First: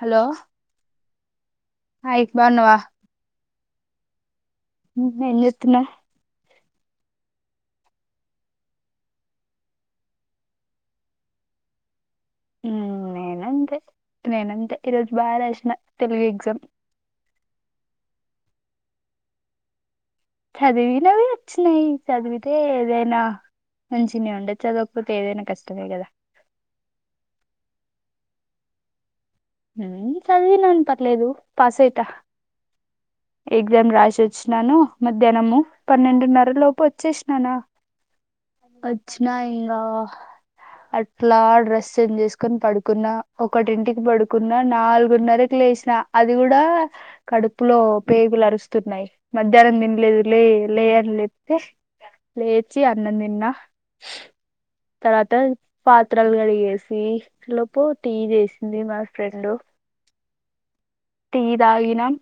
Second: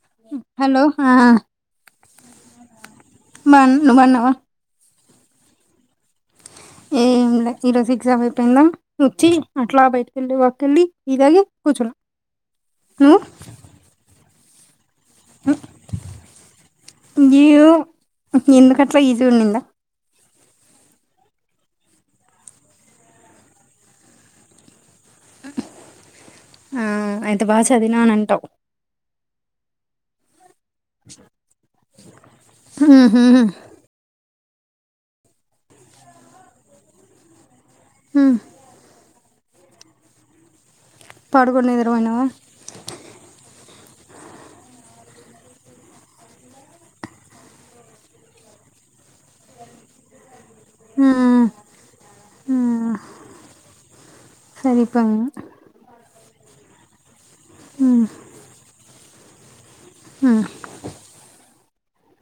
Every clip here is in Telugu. హలో హలో ఆ హాయ్ బాగున్నవా మన్ మన్నవా నువ్వేం జేత్తున్నవ్? ఏంలే ఈరోజ ఎగ్జామ్ అయిపోయిదా వచ్చి అట్లా బయటికెళ్ళి, వాక్కెళ్ళి టీ తాగి కూర్చోల మ్ నేనంతె నేనంతే ఈరోజు బాగా రాసిన తెలుగు ఎగ్జామ్ ఈయు ఎందుకట్ల ఈజీ ఉనిందా? చదివినవి వచ్చినయి చదివితే ఏదైనా మంచిగనే ఉండే చదవకపోతే ఏదైనా కష్టమే కదా ఆ అయితే బాగా చదివినా అన్ అంటవ్ చదివినాన్ పర్లేదు పాస్ అయిత మ్ హ్ హ్ వచ్చినాను మధ్యానము పన్నెండున్నరలో వచ్చేసినాన ఉమ్ వచ్ నా ఇంగ అట్లా పడుకొని డ్రెస్ చేంజ్ నిద్రపోయినావా చేస్కొన్ పడుకున్నా ఒకటింటికి పడుకున్న నాలుగున్నరక్ లేసిన అది గుడా కడుపులో పేగుల్ అరుస్తున్నయి మధ్యాహ్నం తిన్లేదు లే లే ఆ అన్ లేప్తే ఆ లేచి అన్నం తిన్నా. సరిపోయింది తర్వాత పా త్రల్ కడిగేసీ లోపు టీ చేసింది మా ఫ్రెండు మ్ టీ తాగినం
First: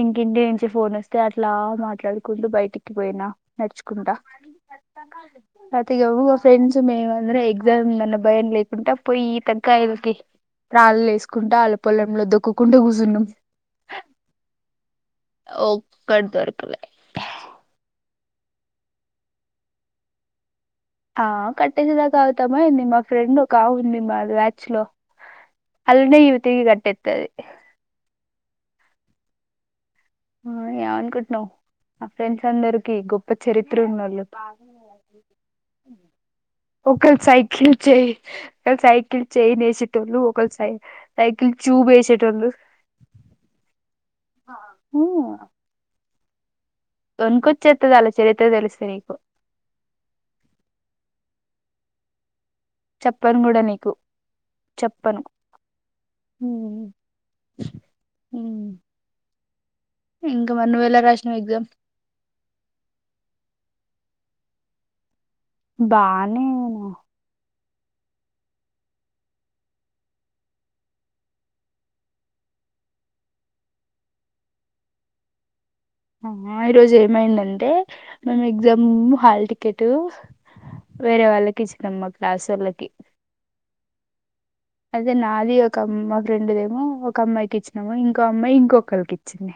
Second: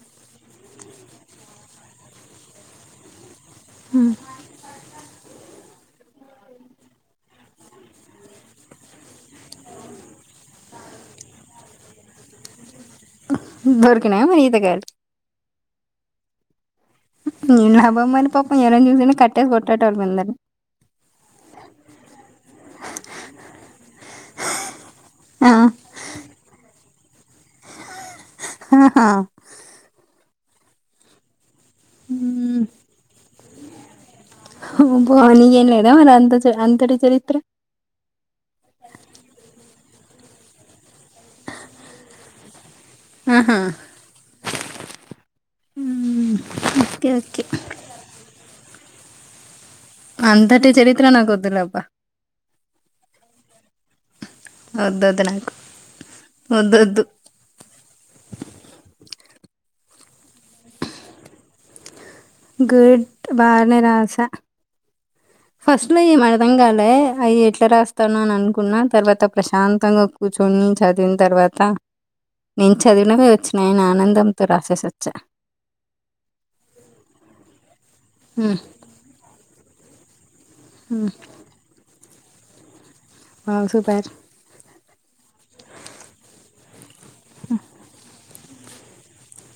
ఇంకింటి నుంచి ఫోన్ వస్తే అట్లా మాట్లాడ్కుంటూ బయటికి పోయినా నడుచుకుంట. తర్వాత ఇగ మా ఫ్రెండ్స్ మేమందరం ఎగ్ గ్జామ్ ఉందన్న భయం లేకుంట పోయి టెంకాయలకి రాళ్ళేస్కుంట ఆళ్ల పొలంలో దొక్కుంటే కూసున్నాం. దొరికినాయా మరి ఈతకాయలు ఒక్కట్ దొర్కలే నీ నా బొమ్మను పాపం ఎరం చూసిన అయినా కట్టేసి కొట్టేటోళ్ళు మేమందరం ఆ కట్టేసేదాకా ర్యాచ్లో ఆ అల్లనే ఇవి తీగ కట్టేత్తది. ఆహా ఆ అనుకుంటున్నావ్ ఆ ఫ్రెండ్స్ అందరికి గొప్ప చరిత్ర ఉన్నవాళ్ళు బానీయలేదా ఏం మరి అంతా చె ఒకల్ సైకిల్ చే ఒక సైకిల్ చేయి వేషి టు ఒక సై సైకిల్ క్యూబ్ వేసేటోలు ఆహా ఆ ఓ ఊ దన్కొచ్చేత్త దళ్ళ చరిత్ర తెలిస్తే నీకు? అంతటి చరిత్ర నాకొద్దులే అబ్బ చెప్పను కూడా నీకు వద్దొద్దునా ఊ ఉ ఇంకా మరి నువ్వేళ రాసినవ్ గా గుడ్ బానే రాశా ఫస్ట్ లో ఏం బానే అర్థం కాలే అయ ఎట్ ఇట్ట రాస్తాను అని అనుకున్నా తర్వాత ప్రశాంతంగా కూర్చొని చదివిన తర్వాత నేను చదివినవే వచ్చినాయన ఆనందంతో రాసేసొచ్చా ఆహ ఈరోజు ఏమైందంటే మేము ఉమ్, ఎగ్జామ్ హాల్ టికెట్ ఉమ్, వేరే వాళ్ళకి చందమ్మా క్లాస వాలకి ఆ సుపర్ అదే నాది ఒక అమ్మ ఫ్రెండ్ దేమో ఒక అమ్మాయికి ఇచ్చినాము ఇంకో అమ్మాయి ఇంకొ ఒకలికిచ్చింది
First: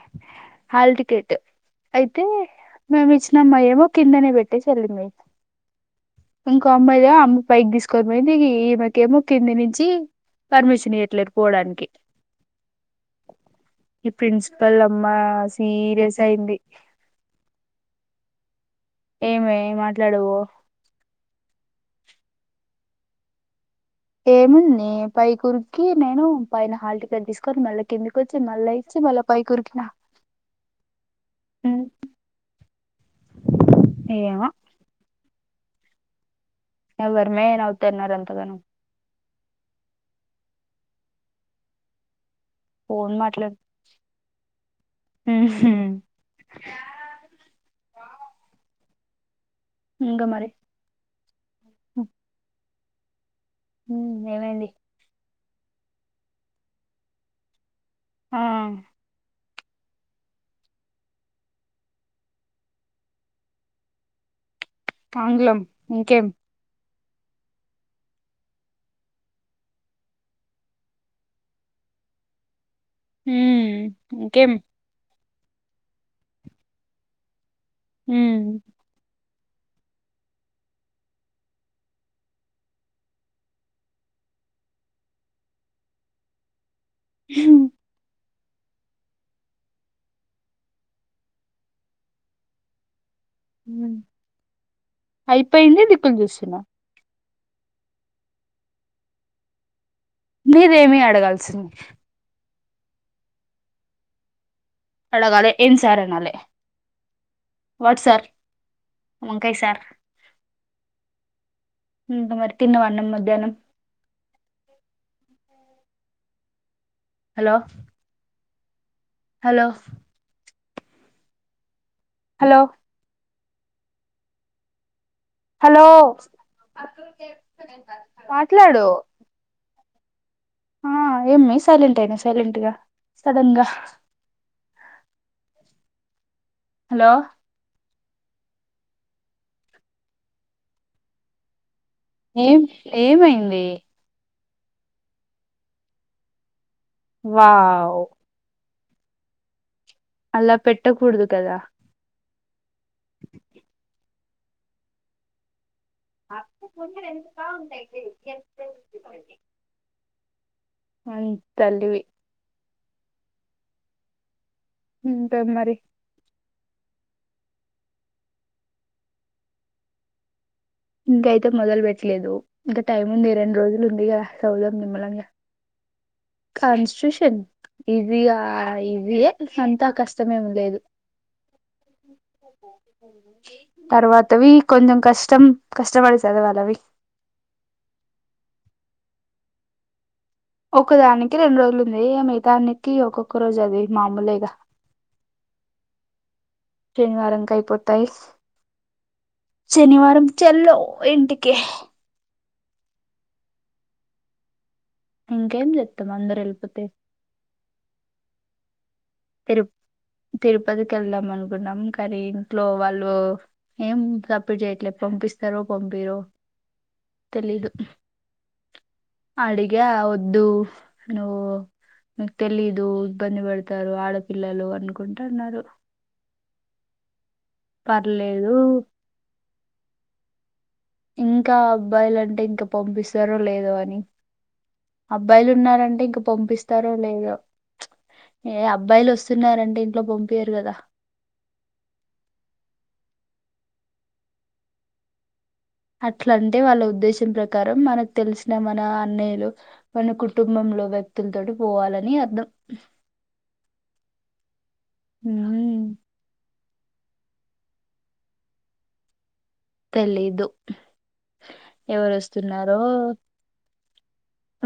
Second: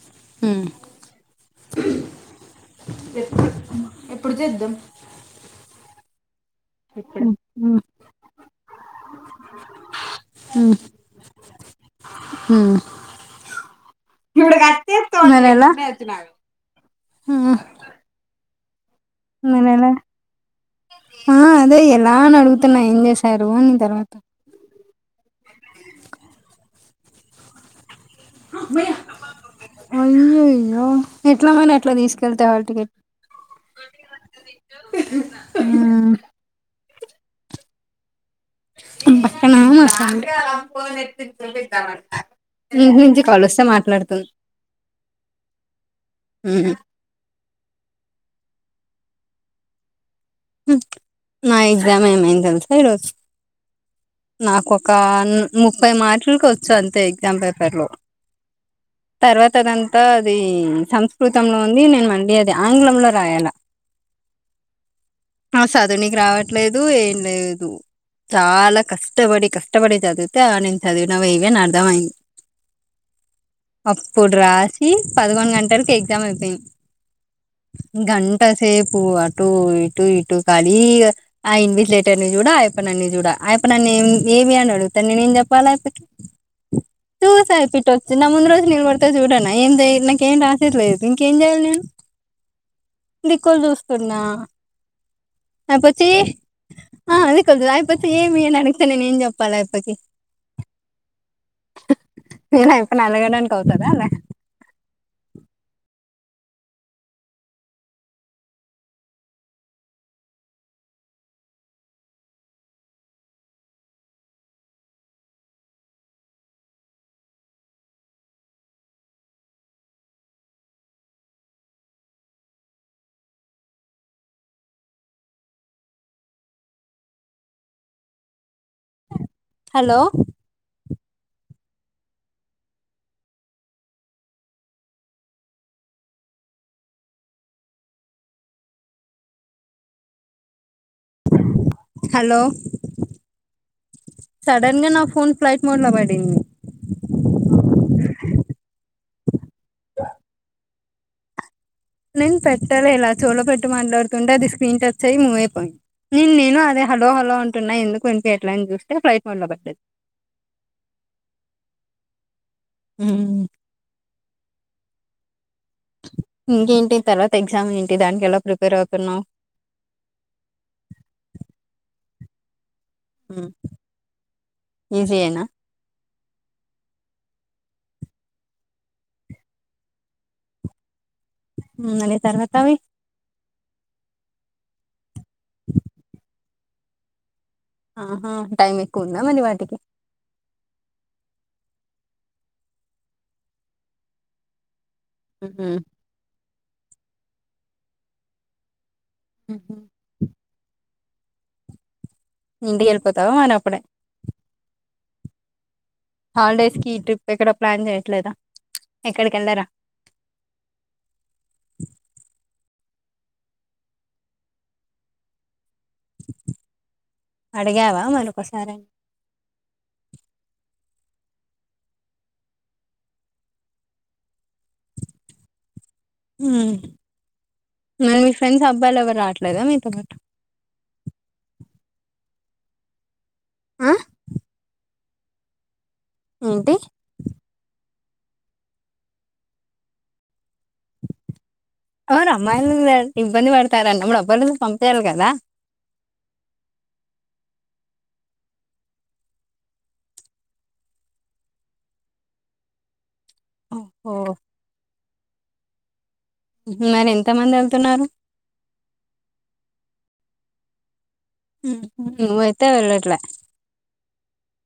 ఉమ్, హల్ టికెట్ అయితే మేము ఇచ్చినమ్మా ఏమో కిందనే పెట్టేసిల్లి ఇల్లింది. ఇంకో అమ్మాయిద ఉమ్, అమ్మ పైకి ఉమ్, తీసుకోని పోంది ఈ మక ఏమో కింద నుంచి పర్మిషన్ ఇయట్లేదు పోవడానికి ఉమ్. ఈ ప్రిన్సిపల్ అమ్మ మరి ఎలా సీరియస్ అయింది. న ఏమే నల మాట్లాడవో ఆ అదే ఎలా అని అడుగుతున్నా ఏం చేసారు అని తర్వాత ఏముంది పై కురికి నేను పైన హాల్ టికెట్ తీసుకొని మళ్ళ కిందికొచ్చి మళ్ళా ఇచ్చి మళ్ళా పై కురికినా అయ్యయ్యో ఎట్లా హు మరి అట్లా తీసుకెళ్తే హాల్ టికెట్ ఏమో ఆ ఎవరి మే నవత ఎనార అంతదన్ పక్కన మా ప్ఫ్యామిలీ మీ ఇంటి నుంచి కాల్ వస్తే మాట్లాడుతుంది. ఉమ్ ఊహు ఇంకా మరి హు నా ఎగ్జామ్ ఏమైంద తెలిసా ఈరోజు? ఉమ్, ఏమైంది నాకొక ను ముప్పై మార్కులకి వచ్చు అంతే ఎగ్జామ్ పేపర్ లో ఆ తర్వాత అదంతా అది సంస్కృతంలో ఉంది. నేను మళ్ళి అది ఆంగ్లంలో రాయాల ఆంగ్లం ఆ చదువు నీకు ఇంకేం రావట్లేదు ఏం లేదు చాలా కష్టపడి కష్టపడి చదివితే ఆ నేను చదివినవి ఇవి అని అర్థమయింది. ఉమ్, అప్పుడు ఇంకేం రాసి పదకొండు గంటలకి ఎగ్జామ్ అయిపోయింది. ఉమ్, గంట సేపు అటు ఇ టు ఇటు ఖాళీ గా ఆ ఇన్విట్లేటర్ ని చూడా అయప్ప నన్ను చూడ అయప్ప నన్ను ఏ ఏమి అని అడుగు అతన్ని నేను చెప్పాలా అయిప్పకి చూస అయిపోట్ వచ్చ నా ముందు రోజు నేన్ కొడ్తా చూడన్న ఏందే నాకేం రాసేట్లేదు ఇంకేం చెయ్యాలి నేను దిక్కుల్ చూస్తున్నా. అయిపోయిందే అయిపోచ్చి దిక్కుల్ చేస్తున్న ఆ అదే కదా అయిపోతే ఏమి అన్ అడిగితే నేనేం చెప్పాలె ఆ అప్పకి నీదేమి అడగాల్సింది నేను అయిపోయిన అలగడానిక్ అవుతదాలె అడగాలె ఏం సార్ అన్ నాలె వాట్ సార్ వంకాయ్ సార్ ఇంక మరి తిన్నవా అన్నం మధ్యాహ్నం? హలో! హలో! హలో! హలో మాట్లాడూ హలో! ఆ ఏమి సైలెంట్ అయినవ్ సైలెంట్గ సడన్గా హలో! హలో ఏం ఏమైంది? సడన్గ నా ఫోన్ ఫ్లైట్ మోడ్లో పడిం వావ్ అలా పెట్టకూడదు కదా నేన్ పెట్టలె ఇలా చెవిలో పెట్టి మాట్లాడుతుంటే అది స్క్రీన్ టచ్ అయ్యి మూవ్ అయిపోయి నిన్ నేను అదే హలో హలో అంటున్నా ఎందుకు వినిపియట్లే అన్ చూస్తే ఫ్లైట్ మోడ్లో పడ్డది. అం తల్లివి మ్ ఇంక మరి ఇంకేంటి తర్వాత ఎగ్జామ్ ఏంటి దానికెలా ప్రిపేర్ అవుతున్నావు? ఇంకైతే మొదల్ పెట్టలేదు ఇంకా టైం ఉంది రెండు రోజులు ఉందిగా చదుదాం నిమ్మలంగ ఈజీయేనా కాన్స్టిట్యూషన్ ఈసీగా ఈసీయే అంతా కష్టమేమి లేదు మ్ మరి తర్వాతవి తర్వాతవి కొంచం కష్టం కష్టపడి చదవాలవి ఆహా టైమ్ ఎక్కు ఉందా మరి వాటికి ఒకదానికి రెండు రోజులు ఉంది ఇగ మిగతా అన్నిటికి ఒక్కొక్క రోజే అది మామూలేగా మ్ శనివారం కైపోతాయి శనివారం చల్లో ఇంటికే ఇంటికెళ్ళిపోతావా మనప్పుడే ఇంకేం జేత్ హాల్డేస్కి ట్రిప్ ఎక్కడా ప్లాన్ చేయట్లేదా ఎక్కడికి తిరు వెళ్ళరా తిరుపతికెళ్దాం అనుకున్నాం కనీ ఇంట్లో వాళ్ళు ఏం సప్పుడ్ చేయట్లే పంపిస్తరో పంపీయరో తెలీదు. అడిగావా మరొకసారి అడిగా వద్దూ నువ్ మీక్ తెలీదు అబ్బంది పడ్తారు ఆడపిల్లలు అనుకుంట అన్నారు. మ్ మరి మీ పర్లేదు ఫ్రెండ్స్ అబ్బాయిలు ఎవరు రావట్లేదా మీతో పాటు ఇంకా అబ్బాయిలంటే ఇంక పంపిస్తరో లేదో ఆ అని అబ్బాయిలు ఉన్నారంటే ఇంక ఏంటి పంపిస్తారో లేదో ఏ అబ్బాయిలు వస్తున్నారంటే ఇంట్లో పంపియారు కదా అవును అమ్మాయిలు వేల్ ఇబ్బంది పడతారనప్పుడు అబ్బాయిలను పంపియాలి కదా అట్లా అంటే వాళ్ళ ఉద్దేశం ప్రకారం మనకు తెలిసిన మన అన్నయ్యలు మన కుటుంబం లో వ్యక్తులతోటి పోవాలని అర్థం ఓ హుమ్ మరి ఎంత మంది వెళ్తున్నారు తెలీదు ఎవరు నువ్వైతే వస్తున్నారో వెళ్ళట్లే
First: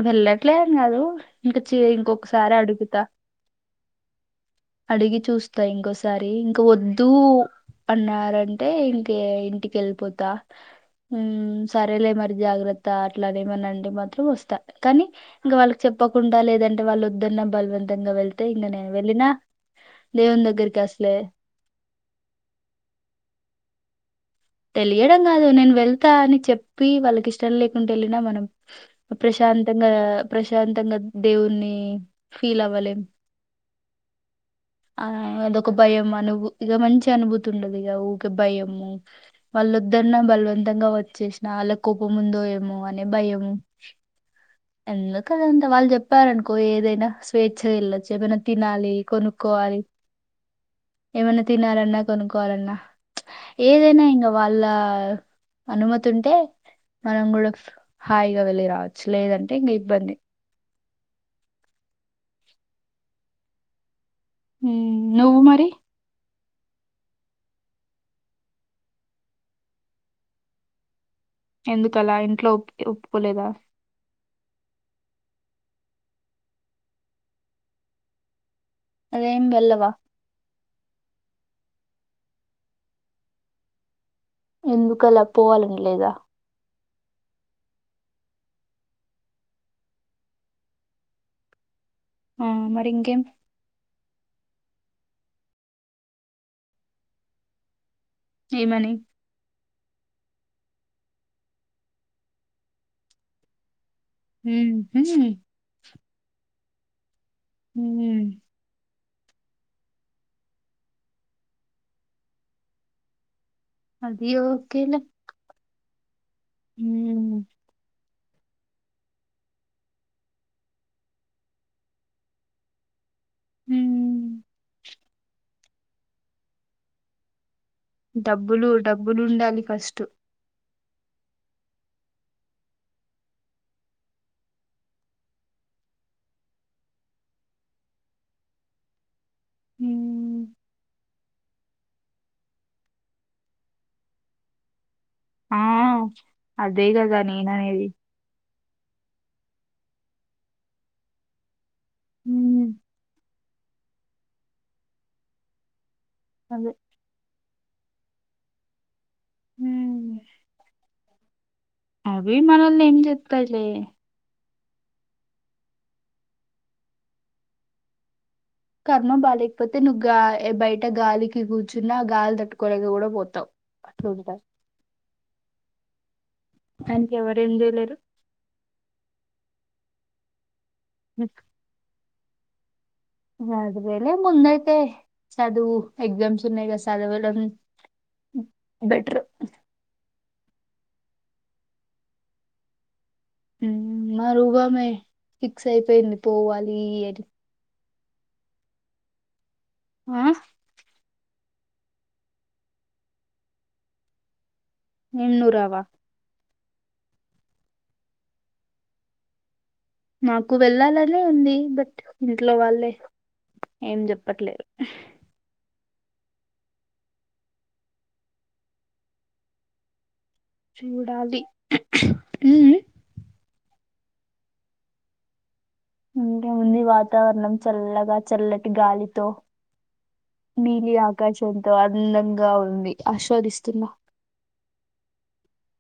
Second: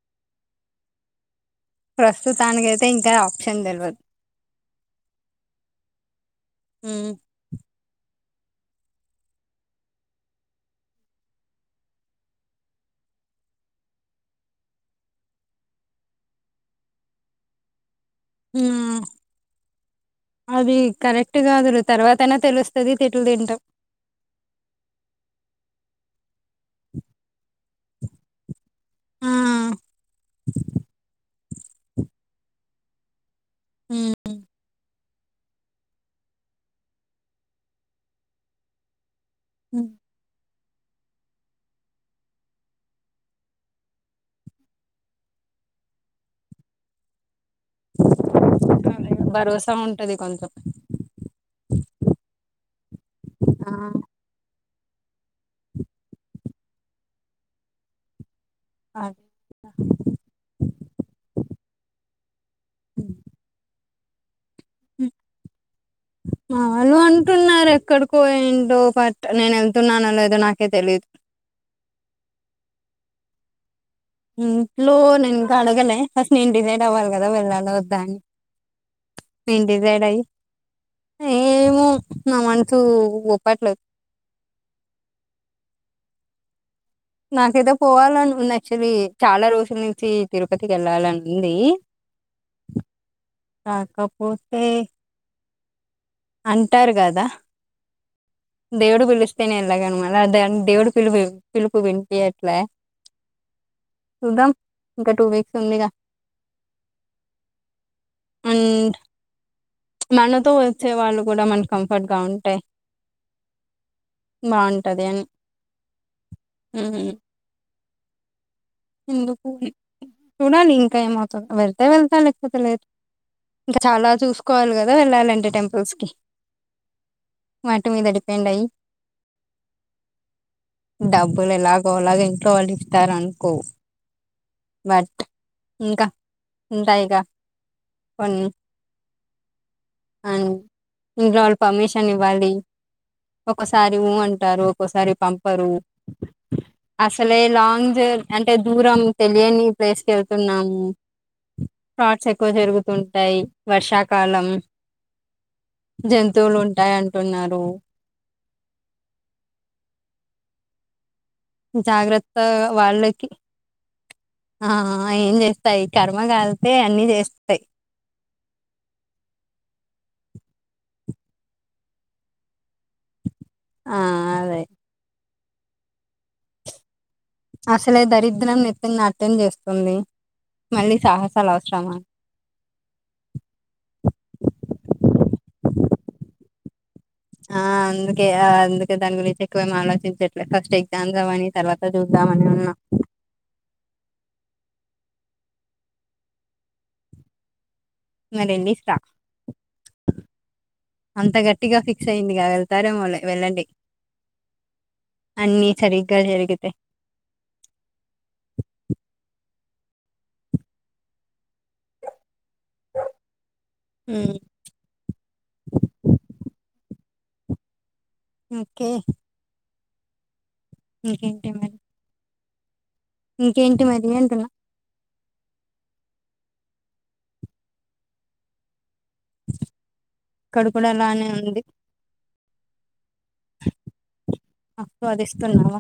వెళ్ళట్లేదు మరి ఇంక చి ఇంకొకసారి ప్రస్తుతానికైతే అడుగుతా ఇంకా ఆప్షన్ తెలియదు అడిగి చూస్తా ఇంకోసారి ఇంక వద్దు ఉమ్, అన్నారంటే ఇంకే ఇంటికి వెళ్ళిపోతా ఉమ్ సరేలే మరి జాగ్రత్త అట్లానేమన అంటే మాత్రం వస్తా కానీ ఇంకా వాళ్ళకి చెప్పకుండా లేదంటే వాళ్ళ వద్దన్న బలవం తంగా వెళ్తే ఇంక నేను ఉమ్, వెళ్ళిన అది కరెక్ట్ కాదురా తర్వాతయినా తెలుస్తది తిట్లు తింటాం తెలియడం కాదు నేను వెళ్తా అని చెప్పి వాళ్ళకి ఇష్టం లేకుంటే వెళ్ళిన మనం ఆ, ప్రశాం శాంతంగా ప్రశాంతంగా దేవుని ఫీల్ అవ్వలేం ఉమ్ ఆ అదొక భయం అను ఇక మంచి అనుభూతి ఉండదుగా ఇక ఊకే భయము వాళ్లువదన బలవం తంగా వచ్చేసిన వాలక్ కోపముందో ఏమో అనే భయము ఎందుకదంతా వాళ్ళు చెప్పారనుకో ఏదైనా స్వేచ్ఛగా వెళ్లొచ్చు ఏమైన తినాలి అదే, భరోసా కొనుకోవాలి ఉంటది కొంచెం ఏమైన్నా తినాలన్నా కొనుక్కోవాలన్నా ఆ, ఏదైనా ఇంగ వాళ్ళ అనుమతి ఉంటే మనం కూడా హాయి వెళ్ళి రావచ్చు అదే. లేదంటే ఇంకా ఇబ్బంది [inaudible] హ ఉమ్ నువ్వు మరి వాళు అంటున్నారు ఎక్కడికో ఏంటో బట్ నేను వెళ్తున్నానో లేదో నాకే తెలియదు ఎందుకలా ఇంట్లో ఒప్పుకో ఒప్పుకోలేదా ఇంట్లో నేన్ ఇంకా అడగలే ఫస్ట్ నేను డిజైడ్ అవ్వాలి కదా వెళ్ళాలా వద్దా అని అదేం నేను వెళ్లవా డిసైడ్ అయ్యి ఏమో నా మనసు గొప్పట్లేదు ఎందుకు అలా పోవాలని లేదా నాకేతే పోవాలని ఉంది యాక్చులీ చాలా రోజుల నుంచి తిరుపతికి వెళ్ళాలని ఉంది ఆ మరి ఇంకేం పోతే అంటారు కదా ఏమని దేవుడు పీలుస్తేనే ఎ మ ద దేవుడు పిలుపు పిలుపు విన్నిపియట్లే చూద్దాం "మ్మ్, ఇంకా టూ మ్మ్, వీక్స్ ఉందిగా మ్మ్, అండ్ మనతో వచ్చే వాళ్ళు కూడా మనకు కంఫర్ట్ గా ఉంటే అది ఓకేలా ఉహ్మ్ ఎందుకు చూడాలి ఇంకా ఏమవుతుందో వెళ్తే వెళ్తా లేపోతే లే ఇంకా చాలా మ్మ్." చూసుకోవాలి కదా వెళ్ళాలంటే టెంపుల్స్ కి వాటి మీద డిపెండ్ అయ్యి డబ్బులు డబ్బులుండాలి ఫస్ట్ డబ్బులు ఎలాగోలాగా ఇంట్లో వాళ్ళు ఇస్తారు అనుకో బట్ ఇంకా ఉంటాయిగా కొన్ని అం మ్మ్. ఇంట్లో వాళ్ళు పర్మిషన్ ఇవ్వాలి ఒకసారి ఊ అంటారు ఒకసారి ఆ పంపరు అదే కదా అసలే నేననేది లాంగ్ జ అం టే దూరం తెలియని ప్లేస్ కి వెళ్తున్నాము ఫ్రాడ్స్ ఎక్కువ ఉమ్, జరుగుతుంటాయి వర్షాకాలం జంతువులు అదే ఉంటాయి అంటున్నారు హుమ్మ్ జాగ్రత్త ఏం వాళ్ళకి చెప్తాయిలే ఆ ఏం చేస్తాయి కర్మ కాలతే అన్ని చేస్తాయి కర్మ బాలేకపోతే నువ్వు గా బయట గాలికి కూర్చున్నా ఆ గాలి తట్టుకోలేక కూడా పోతావు ఆ అట్లఉంటా అదే అం అసలే దరిద్రం నెత్తిన నత్యంగా చేస్తుంది మళ్ళీ సాహసాలు అవసరమా అదేవేరే ముందైతే చదువు ఎక్జామ్స్ ఉన్నాయి చదవడం ఆ అందుకే అందుకే దాన్ని బెటర్ గురించి ఎక్కువ ఏం ఆలోచించా ఫస్ట్ ఎగ్జామ్స్ అవ్వని తర్వాత చూద్దామని ఉన్నా ఉమ్ మా రూమ్ ఆమే ఫిక్స్ అయిపోయింది పోవాలి అన్ని నరేందిస్త ఆ అంత గట్టిగా ఫిక్స్ అయ్యిందిగా వెళ్తారేమోలే వెళ్ళండి ఏం నువ్వు అన్ని రావా సరిగ్గా జరిగితే మాకు వెళ్ళాలనే ఉంది బట్ ఇంట్లో వాళ్ళే ఏం హ్మ్. చెప్పట్లేరు ఓకే చూడాలి ఇంకేంటి మరి ఉముమ్ ఇంకేంటి మరి అంటున్నా ఇంకేముంది వాతావరణం చల్లగా చల్లటి గాలి లో ఇక్కడ కూడా నీలి అలానే ఉంది ఆకాశంతో అందంగా ఉంది ఆస్వాదిస్ ఆహ్వాదిస్తున్నావ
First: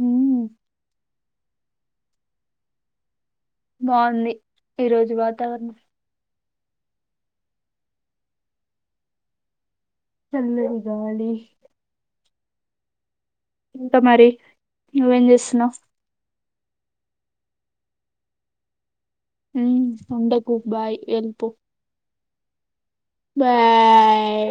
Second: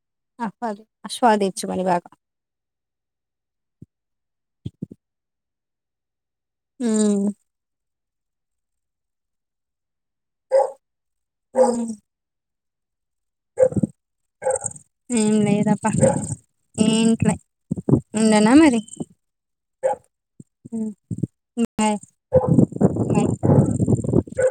హ్మ్ ఆహ్వాద్ ఆస్వాదించమని బాగా బావుంది ఈ రోజు వాతావరణం ఉహ్మ్ చల్లగా గాలి హ్మ్. ఇంకా మరి నువ్వేం ఏం చేస్తున్నావ్ లేద్దబా ఏంట్లే ఉండనా మరి ఉమ్ ఉండకు హ్మ్. బాయ్ వెలుపో బాయ్ బాయ్. బాయ్